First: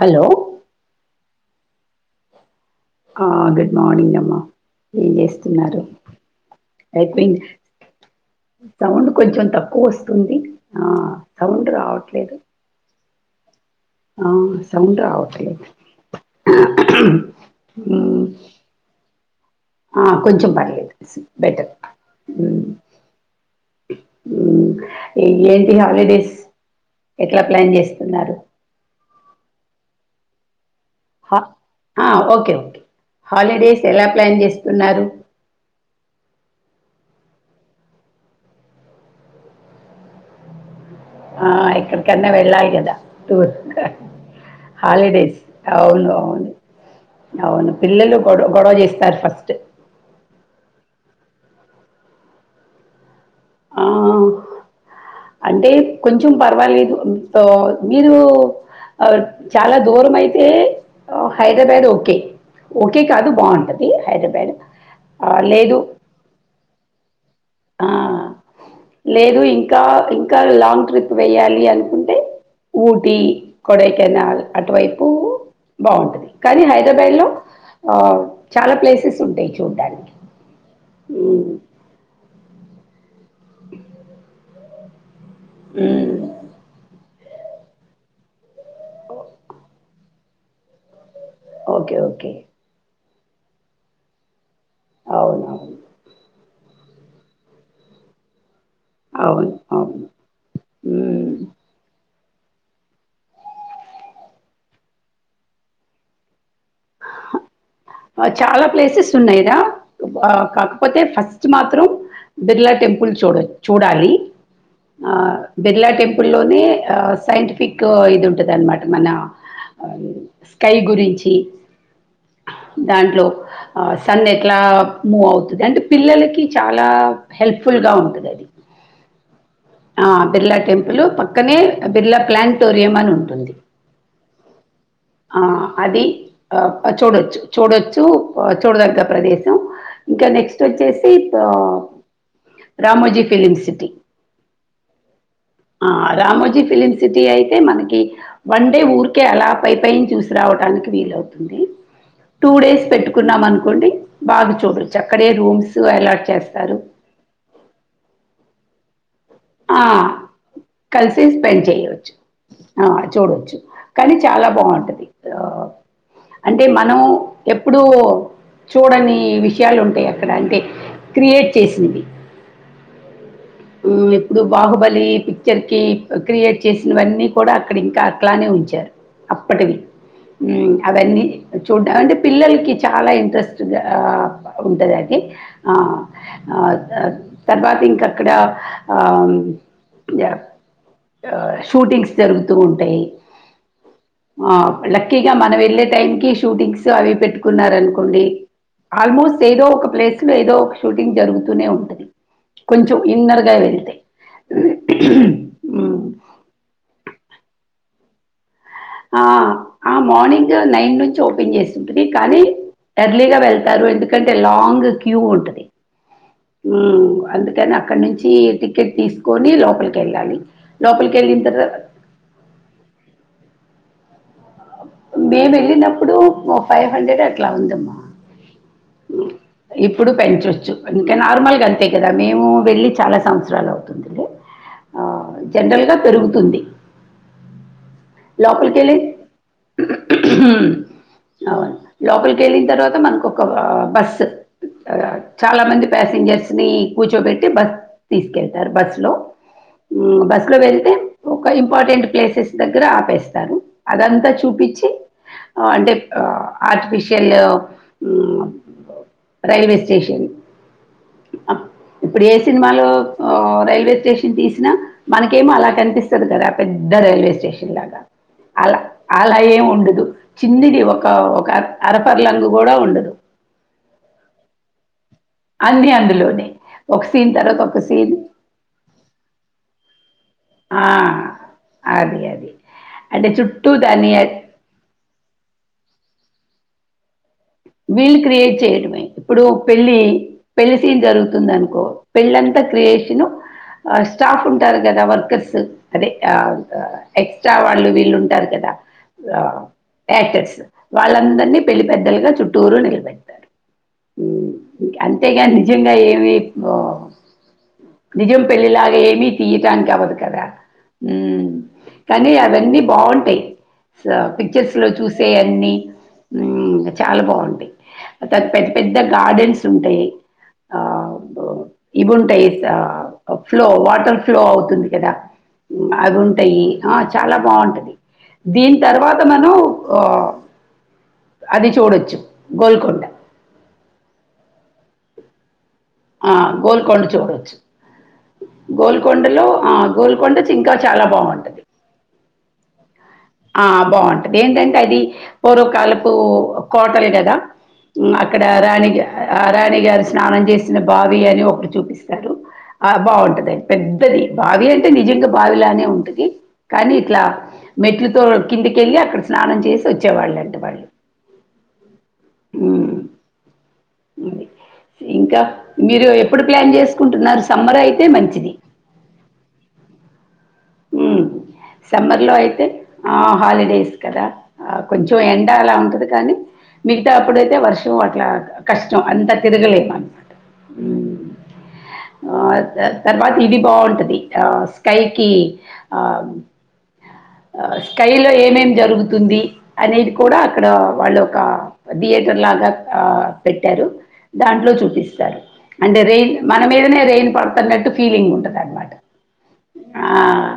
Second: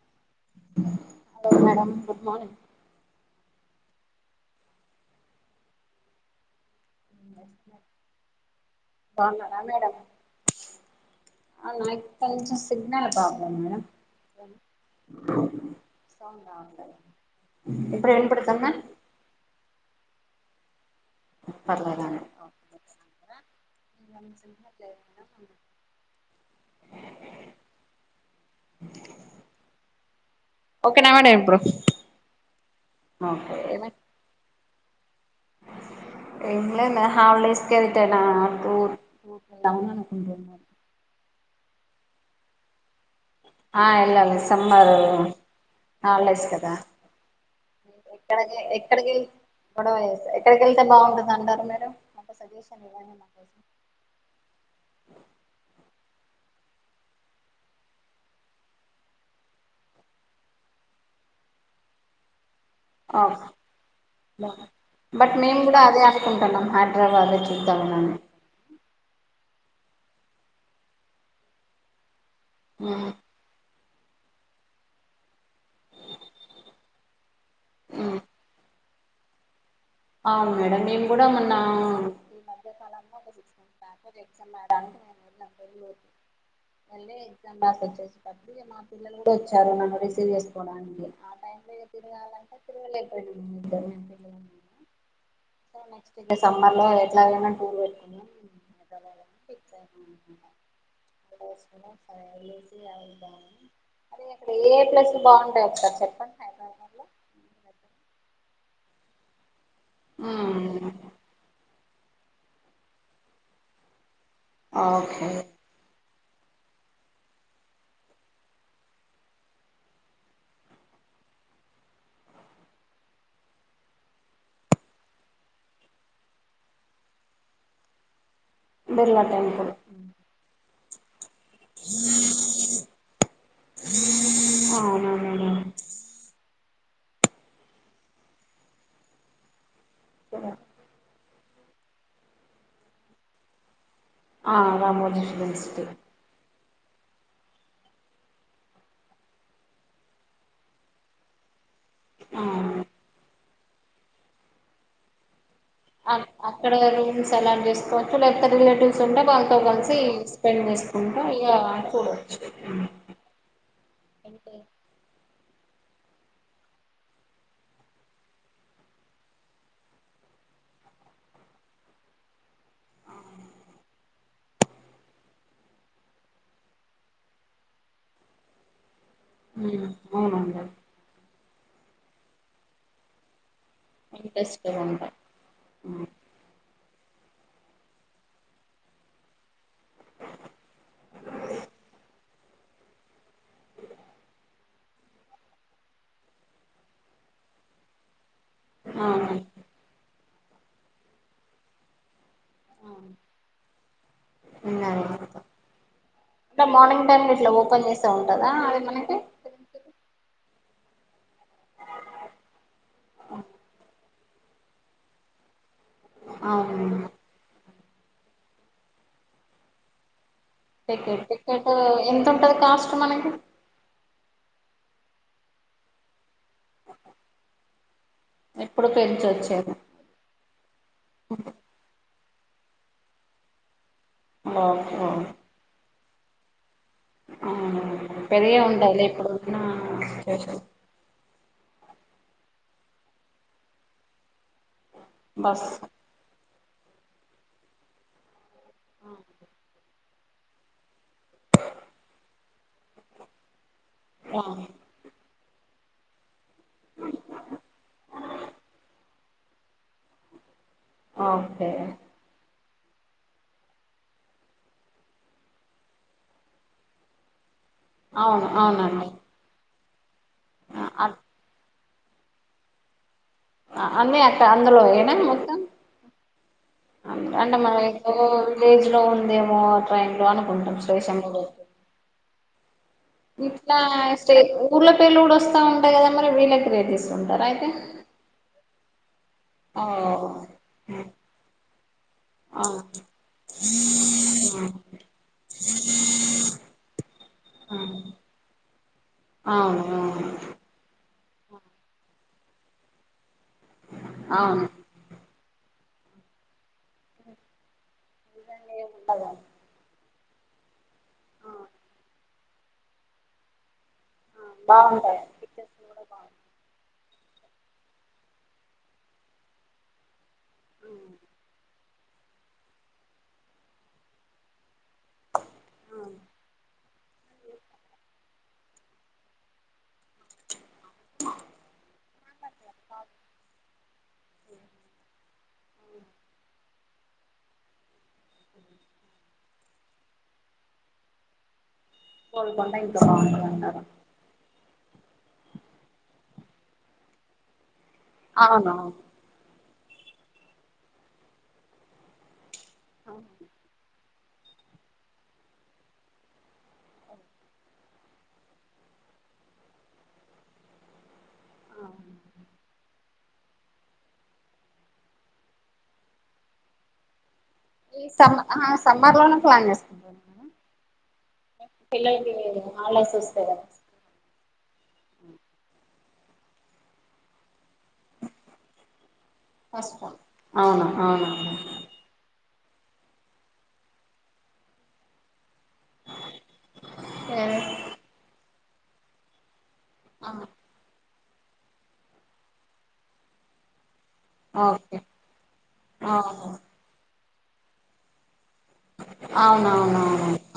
Hello hello madam good morning ఆ good morning అమ్మ ఏం చేస్తున్నారు ఐపోయింది సౌండ్ కొంచెం తక్కువోస్తుంది ఆ సౌండ్ నాకు రావట్లేదు కొంచెం సిగ్నల్ ప్రాబ్లం మేడం ఆ సౌండ్ రావట్లేదు సౌ రావట్లే ఇప్పుడు మ్మ్ ఇంపడుతుందా ఆ కొంచెం పర్లేదు బెటర్ పర్లేదండి మ్మ్ మ్మ్ ఏంటి హాలిడేస్ ఎట్లా ప్లాన్ జేస్తున్నారు ఓకేనా మేడం హా ఇప్పుడు ఆ ఓకే ఓకే ఓకే హాలిడేస్ ఎలా ప్లాన్ జేస్తున్నారు ఏం లేద్ నా హాల్డేస్ కెల్తున తు టు ఉ అనుకుంటున్నా ఆ ఎక్కడికన్నా వెళ్ళాలి గదా టూర్క ఆ వెళ్ళాలి సమ్మర్ హాలిడేస్ అవును హాలిడేస్ కదా అవును పిల్లలు గొడ గొడవ జేస్తారు ఫస్ట్ ఇక్కడికాన్ బాగుంటాడంటారు మేడం మాకు సజెషన్ ఇవండి మ ఆ అంటే కొంచం పర్వాలేదు అ మీరూ ఆ చాలా దూరమయితే హైదరాబాడ్ ఓకే ఓకే కాదు ఓక్ బావుంటది హైదరాబాద్. బట్ ఆహ్, మేము లేదు గూడా అదే అనుకుంటున్నాం హడ్రవదాని ఏద్దా ఆ! ఉన్నము లేదు ఇంకా ఇంకా లాంగ్ ట్రిప్ వేయాలి అనుకుంటే ఊటి కొడై కెనాల్ అటువైపు బాగుంటది కానీ హైదరాబాద్లో ఆ చాలా ప్లేసెస్ ఉంటాయి చూడ్డానికి. అవును మేడం మేము గూడా హ్మ్. మొన్నా ఒక సిక్స్ మంత్స్ బ్యాక్ అదే ఎక్సామ్ రాయడానికి నిన్ వెల్న హ్మ్. మల్లే ఎక్సామ్స్ రాసొచేసి పత్రి ఇగ మా పిల్లలు గూడా ఓచ్చారు మమ్మ సీరియస్ కోడానికి ఆటైలో ఇగ ఓకే. ఓకే. తిరగాలంటే తిరువోయినం [unintelligible] అవునవును సమ్మర్ లో ఎట్లాగానాన్న టూర్ వేటుకున్నాం [inaudible] అవును అవును హ్మ్ అ ఏలేసి అయిదని అరే ఆక్కడ ఏ యే ప్లేసులు బాగుంటాయి ఒకసారి చెప్పండి హైదరాబాద్ లో చాలా ప్లేసెస్ ఉన్నాయిడ గా మ్మ్ కాకపోతే ఫస్ట్ మాత్రం బిర్లా టెంపుల్ చూడో చూడాలి ఆ ఓకే బిర్లా టెంపుల్ లోనే ఆ సైంటిఫిక్కు ఇదుంటది అనమాట మన స్కై గురించి దాంట్లో ఆ సన్ ఎట్లా మూవ్ అవుతది అంటే పిల్లలకి చాలా హె హెప్ఫుల్గా ఉంటదది. బిర్ల టెంపుల్ టెంపుల్ పక్కనే బిర్లా ప్లానిటోరియం అని ఉంటుంది అవునా ఆ మేడం అది చూడొచ్చు చూడొచ్చు చూడదగ్గ ప్రదేశం ఇంకా నెక్స్ట్ వచ్చేసి రా రామోజీ ఫిలిమ్ సిటీ ఆ రామోజి ఫిల్మ్సిటీ ఆ రామోజీ ఫిలిం సిటీ అయితే మనకి వన్ డే ఊరికే అలా పై పైన చూసి రావటానికి వీలవుతుంది టూ డేస్ అవును పెట్టుకున్నాం అనుకోండి బాగా చూడోచ్చు అక్కడే రూమ్స్ అ అలాట్ చేస్తారు అక్కడే రూమ్స్ అలట్ చేసుకోవచ్చు లేకపోతే రిలేటివ్ ఉంటే వాళ్ళతో ఆ కల్సి స్పెండ్ చేసుకుంటా కలిసి ఇగ స్పెండ్ చేయవచ్చు చూడవచ్చు ఆ చూడొచ్చు కానీ చాలా బాగుంటది అంటే మనం ఎప్పుడూ చూడని విషయాలు ఉంటయి అక్కడ అంటే క్రియేట్ చేసింది ఉమ్ ఇప్పుడు బాహుబలి పిక్చర్ కి క్రియేట్ చేసినవన్నీ కూడా అక్కడ ఇంకా అట్లానే ఉంచారు అప్పటికి అవునండి ఉమ్ అవన్నీ చూడం అంటే పిల్లలకి చాలా ఇంట్రెస్ట్ ఆ ఇంట్రెస్ట్గా ఉంటాయి ఉంటదది ఆ ఆ అ తర్వాత ఇంకక్కడ మ్ ఆ షూటింగ్స్ జరుగుతూ ఉంటయి లక్కీగా మనం వెళ్ళే టైం కి షూటింగ్స్ అవి పెట్టుకున్నారనుకోండి అవును ఆల్మోస్ట్ ఏదో ఒక ప్లేస్ లో ఏదో ఒక షూటింగ్ జరుగుతూనే ఉంటది కొంచెం ఇన్నరుగ వెళ్ళు ఉమ్. అంటే మార్నింగ్ టైమ్ ఇట్లా ఓపెన్ చేసె ఉంటందా ఆ ఆ మార్నింగ్ నైన్ నుంచి ఓపెన్ చేసుంటది కానీ ఎర్లీగా వెళ్తారు ఎందుకంటే లాంగు క్యూ ఉంటది అవును మ్ అందుకని అక్కడ నుంచి టికెట్ తీసుకొని లోపలికి ఎళ్ళాలి టికెట్ టికెట్టు ఎంత ఉంటది కాస్ట్ మనకి మేము వెళ్ళినప్పుడు ఫైవ్ హండ్రెడ్ అట్లా ఉందమ్మా ఎప్పుడు పెంచొచ్చేది ఇప్పుడు పెంచచ్చు ఇంకా నార్మల్గా అంతే కదా మేము వెళ్ళి చాలా సంవత్సరాలవుతుంది ఒహో పెరుగుతుంది ఆవునవును లోపల్ కెళ్ళి సిచ్యువేషన్ హ్మ్ అవ లోపలికి వెళ్ళిన తర్వాత మనకు ఒక ఆ బస్ చాలా బస్ మంది ప్యాసింజర్స్ ని కూర్చోబెట్టి బస్ తీసుకెళ్తారు బస్ లో బస్లో వెళ్తే ఒక ఇంపార్టెంట్ ప్లేసెస్ దగ్గర ఆపేస్తారు అదంతా చూపించి అంటే ఆ ఆర్టిఫిషియల్ మ్ రైల్వే స్టేషన్ ఓకే ఇప్పుడే సినిమాలో రైల్వే స్టేషన్ తీసినా మనకేమో అలా కనిపిస్తది కదా పెద్ద రైల్వే స్టేషన్ ఇలాగా అవును అలా అవునండి అలా ఏముండదు చిన్నిది ఒక ఒక అరపర్లంగు కూడా ఉండదు అన్నీ అక్క అందులోనె మొత్తం అన్ని అందులోనే ఒక అం సీన్ అంటే తర్వాత మన ఒక సీన్ ఎక్కుడో విలేజ్ లో ఉందేమో గాన కుంటం స్టేషన్ లో అది అది అంటే చుట్టూ ఇట్లా దాన్ని స్టే ఊర్లో పెర్లు కూడా వస్తా ఉంటాయి కదా మరి వీళ్లే క్రియేట్ చేస్తూంటరయితె వీళ్ళు క్రియేట్ చేయడమే ఇప్పుడు ఆ పెళ్లి పెళ్లి సీన్ జరుగుతుంది అనుకో పెళ్ళంత ఆ క్రియేషన్ స్టాఫ్ ఉంటారు కదా వర్కర్స్ అదే ఆ ఎక్సట్రా వాళ్ళు వీళ్ళు ఉంటారు కదా ఆ అవును అవును యాక్టర్స్ వాళ్ళ అందర్నీ పెళ్లి పెద్దల్గ చుట్టూరు నిలబెడట్టారు అవును తెగానీ నిజంగా ఏమి ఆ నిజం పెళ్లిలాగా ఏమీ ఉండదా తీయ్యటానికి అవ్వదు కదా మ్ కానీ అవన్నీ బాగుంటయ్ స పిచ్చర్స్ లో బాగుంటాయి చూసే అన్ని ఉమ్ చాలా బాగున్ టై పెద్ద్ పెద్ద గార్డెన్స్ ఉంటయ్ ఆబ్ ఇవుంటయ్ సా ఫ్లో వాటర్ ఫ్లో అవ్తుంది. కదా ఊ మాగుంటయ్ ఆ చాల బాగుంటది దీన్ తర్వాత మనం అది చూడొచ్చు గోల్కొండ ఆ, గోల్కొండ చూడొచ్చు గోల్కొండలో ఆ గోల్కొండ చింక చాలా బాగుంటది. గోల్కొండ ఇది ఆ బాగుంటది ఏంటంటే అది పూర్వకాలపు కోటల్ గదా మ్మ్ అక్కడ అవునవును రాణి గా ఆ రాణి గారు స్నానం చేసిన బావి అని ఒకటి చూపిస్తరు. ఆ బాగుంటది పెద్ద్ పెద్ బావి అంటే నిజంగ బావిలానే ఉంటది కానీ ఇట్లా మెట్లు తొ కిందికెళ్ళి అక్కడ స్నానం చేసి ఒచ్చేవాళ్ళంట మళ్ళీ ఊ ఉ ఇంకా మీరు ఎప్పుడు ప్లాన్ చేస్కుంటున్నరు స్ ఈ సమ్మ ఆహ సమ్మర్లోనే ప్లాన్ చేస్కు ఊ సమ్మర్లో అయితే హాలిడేస్ ఆ వస్తాయి కదా హాలిడేస్ కదా ఆ కొంచెం ఎండ అలా ఉంటది. కాని మిగితా అప్పుడైతే వర్షం అట్లా కష్టం అంత తిరగలేం అనమాట అవును అవునవును ఊ ఆ దాన్ తర్వాత ఇది బాగుంటది ఆ స్కైకిి ఆ సరే ఆ స్కైలో ఏమేం జరుగుతుంది అనేది కుడా అక్కడ వాళ్ళు క థియేటర్ లాగ ఆ పెట్టారు దాంట్లో ఓకే చూపిస్తరు అంటే రెయిన్ అవును మన మీదనే రెయిన్ పడ్తన్నట్టు ఫీలింగ్ ఉంటది అన్ ఔనౌనౌను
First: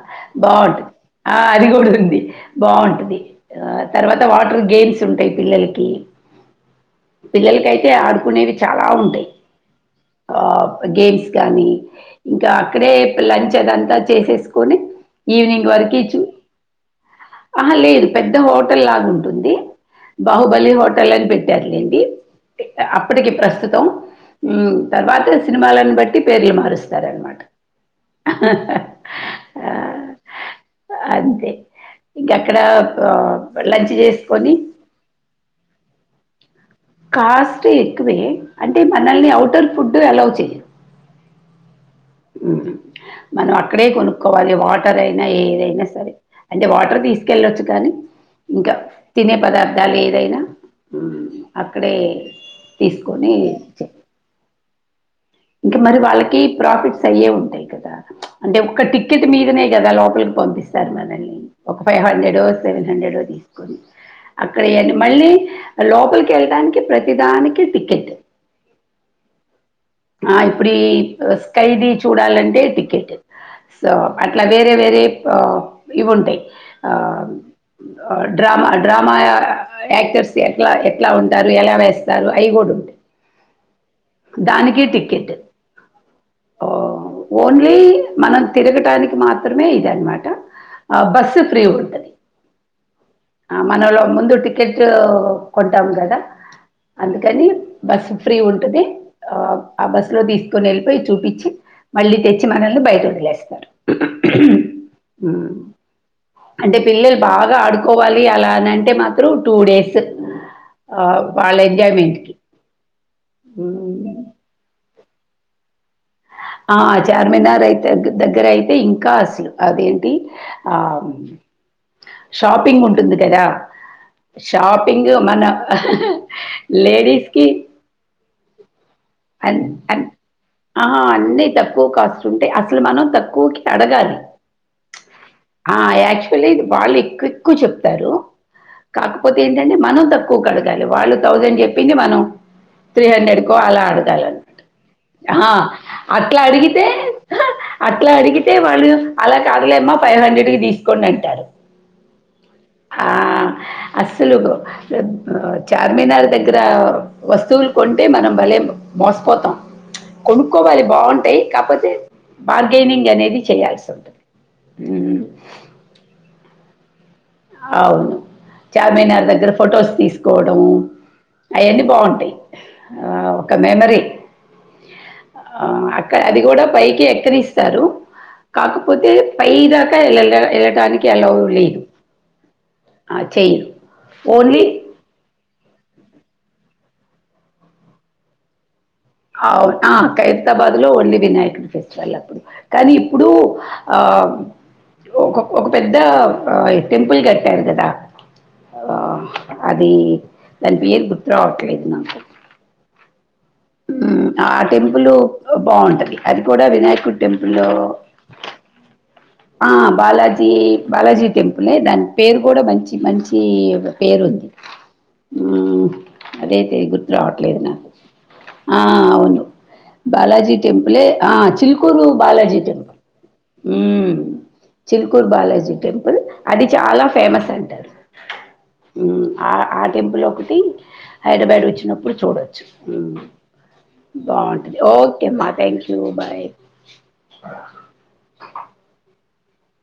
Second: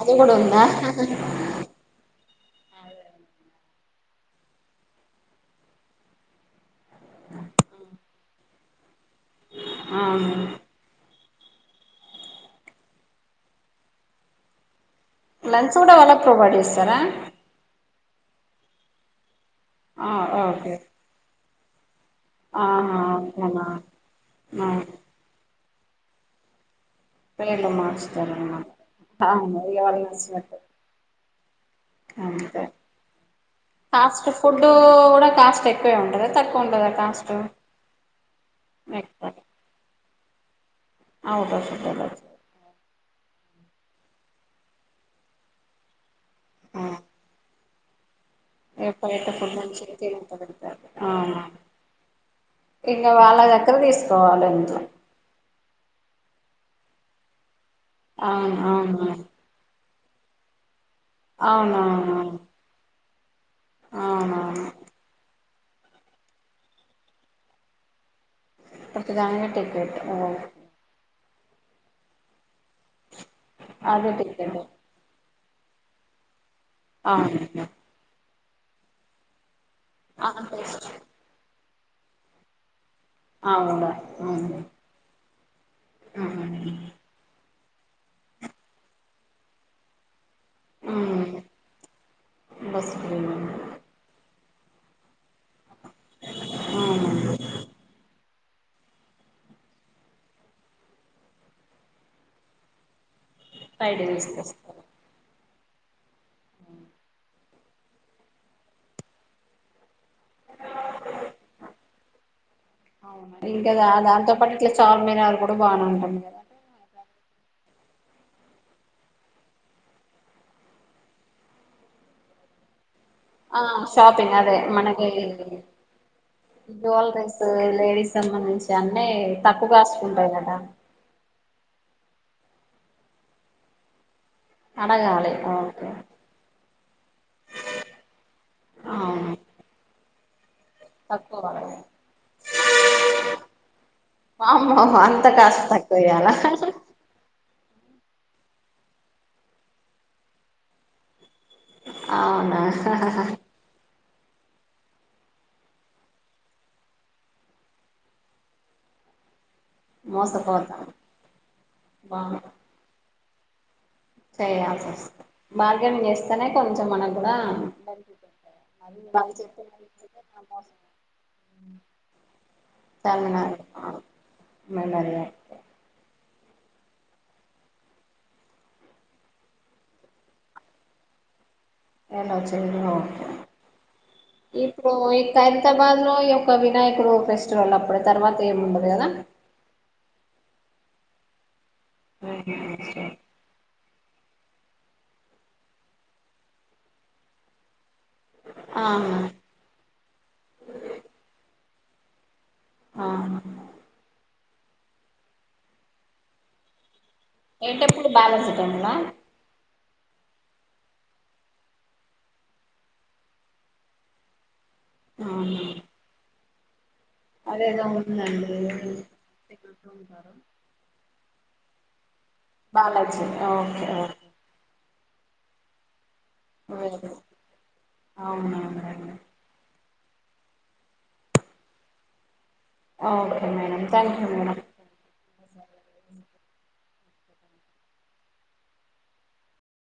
అది కూడ ఉందా బావుంటది. ఆ అది గుడ ఉంది బాగుంటది ఆ తర్వాత వాటర్ గేమ్స్ ఉంటయ్ పిల్లలకి పిల్లల్కయితే ఆడుకునేవి చాలా ఉంటయ్ అవును ఆ ప్ గేమ్స్ కాని ఇంకా అక్కడే పిల్ల లంచ్ అదంతా చేసేస్కొని ఈవినింగ్ వరకి చ్ తోపాట్ ఇస్తరా లేదు పెద్ద హోటల్ లాగ ఉంటుంది. ఆ బాహుబలి ఓకే హోటల్ అని పెట్టార్లేండి. అ ఆహా అప్పటికి అట్లనా ప్రస్తుతం ఆ ఉమ్ తర్వాత సినిమాలను బట్టి పేర్లు మారుస్త తర్ అనమాట పేర్లు మార్చుతారన్నమాట అవును ఇగ వాళ్ళకి నచ్చినట్టు అంతె ఇంక అక్కడ అంతే లంచ్ కాస్ట్ చేస్కొని ఫుడ్ కూడా కాస్ట్ ఎక్కువే ఉంటదా తక్కువ ఉంటదా కాస్ట్ ఎక్కువే అంటే మనల్ని ఔటర్ ఫుడ్డ్ అలవ్ చేయ్యర్ ఔటర్ ఫుడ్ అలో చే మనం అక్కడే కొనుక్కోవాలి. వాటర్ ఐన ఏదైనా సరే అంటె వాటర్ తీస్కెళ్ళొచ్చు. కాని ఎప్ప ఎంత పుణ్యం చేసి ఫుడ్ మంచిగ హ్మ్. పెడతారు అక్కడే ఇంగ తీసుకొని వాళ్ళ దగ్గర తీస్కోవాల్ ఎంతొ ఇంక మరి వాళ్ళకీ ప్రాఫిట్స్ అయ్యే ఉంటయ్ కదా. అవును అంటె ఒక్క అవును టిక్కెట్ మీదనే కదా లోప్ పల్పంపిస్తారు మనల్ని ఒక ఫైవ్ అవునవునవును హండ్రెడో సెవెన్ హండ్రెడో అవునవును అక్కడియ్ అన్ని మళ్ళీ లోపలికి వెళ్ళటానికి ప్రతిదానికి టికెట్ట్ ప్రతి దానికి టికెట్ ఆ ఇప్పుడ్ ఈ స్కైది చూడాలంటే టికెట్ట్ సో అదే అట్ల టికెట్ వేరే వేరే ఇవుంటాయి ఆహ్ అవును డ్రామా డ్రామాయా యాక్టర్స్ ఎట్లా ఎట్లా ఉంటారు ఎలా వేస్తారు అయి గూడుంటాయి. అవును అవును కైట్ ఆహ్ ఓన్లీ మనం తిరగటానికి మాత్రమే ఇదనమాట ఆ బస్సు ఫ్రీ ఉంటంది బస్ ఆ మనలో ముందు టి టికెట్ కొంటాం కదా అందుకని బస్సు ఫ్రీ ఉంటది ఆహ్ ఆహ్ బస్సులో తీసుకొని వెళ్ళిపోయి చూపించి మళ్ళీ తెచ్చి మనల్ని బయట వదిలేస్తాం బయటకి తీస్కస్స్త అంటే పిల్లలు బాగా ఆడుకోవాలి అలానంటే మాత్రం టూ డేస్ ఆ వాళ్ళ ఎంజయ్ మేంట్కి అవును ఇంకా దాంతో పాటు ఇట్లా చార్మినార్ కూడా బానే ఉంటుంది మిన్నర్ దగ్గర దగ్గరైతే ఇంకా అసలు అదేంటి ఆ షాపింగ్ ఉంటుంది లే కదా ఆ షాపింగ్ అదే మనకి షాపింగ్ మన జ్యువెలరీస్ లేడీస్కి లేడీస్ సంబంధించి అన్నీ అ తక్కువ కాస్ట్ ఉంటాయి కదా అన్ని తక్కువ కాస్ట్ ఉంటే అసలు మనం తక్కువ్కి అడగాలి అడగలి ఆహ్ యాక్చువల్లీ అది వాళ్ళు ఎక్వు ఎక్కువ చెప్తారు అవును కాకపోతే ఏంటంటే మనం తప్ప కూ కడగాలి వాళ్ళు తక్కువ థౌసండ్ పడదు. చెప్పింది మనం త్రీ హండ్రెడ్కో అలా అడుగుత ఆస్ వామ్మో అంత ఆ కాస్ట్ తక్కువ ఇయ్యాలా అట్లా అడిగితే ఆ అట్లా అడిగితే వాళ్ళు అలా కాదులేమ్మా ఫైవ్ హండ్రెడ్కి తీసుకోమంటారు అవునా అస్సలు ఉహ్ చార్మినార్ దగ్గర వస్తువులు కొంటే మనం భలేం మోసపోతాం మోసపోతాం కొనుక్కోవాలి బాగుంటాయి కాకపోతే బార్గెనింగనేది చేయాల్సుంది చేయాల్సో బార్గెన్ చేస్తేనే కొంచెం మనకు కూడా ఆవును చార్మినార్ వాళ్ళు దగ్గర ఫొటోస్ చెప్పినందుకే తీసుకోవడం అయన్ని బాగుంటాయి ఆహ్ చార్మినార్ ఒక మెమరీ మెమోరియల్ ఆహ్ అక్కడ అది కూడా పైకేక్కనిస్తారు కాకపోతే పై దాకా వె వెళ్ళడానికి అలో లేదు అల్లఓ చెయ్యరు ఆ, ఓకే చేయరు ఓన్లీ ఇప్పుడూ ఈ హైదరాబాద్లో ఈయొక్క వినాయకుడు ఫెస్టివల్ అప్పుడే తర్వాత ఏముండదు ఆవును ఆ ఖైరతాబాద్ లో ఓన్లీ వినాయకుడి ఫెస్టివల్ అప్పుడు కానీ ఇప్పుడు ఆహ్ ఒక ఒక పెద్ద టెంపుల్ కట్టారు కదా ఆహా ఆహ్ అది దాని పేరు గుర్తు రావట్లేదు ఆహ్ ఆహ్ టెంపులు బాగుంటది అది కూడా వినాయకు ఏం టెంపుల్ బాలాజీ టెంపుల్ ఆహ్ ఆహ్ బాలాజీ బాలాజీ టెంపులే దాని పేరు కూడా మంచి మంచి పేరుంది అవునా ఉహ్ అదేతే గు రావట్లేదు అదేదో నాకు ఉందండి ఆహ్ అవును తిరుగుతూ ఉంటారు బాలాజీ టెంపులే ఆహ్ చిల్ Chilkur Balaji temple Balaji okay okay Chilkur Balaji temple అది చాలా వెరీ ఫేమస్ అంటారు అవునవునండి టెంపుల్ ఒకటి హైదరాబాద్ వచ్చినప్పుడు చూడవచ్చు okay madam thank you madam బాగుంటది ఓకే అమ్మా థ్యాంక్ యూ బాయ్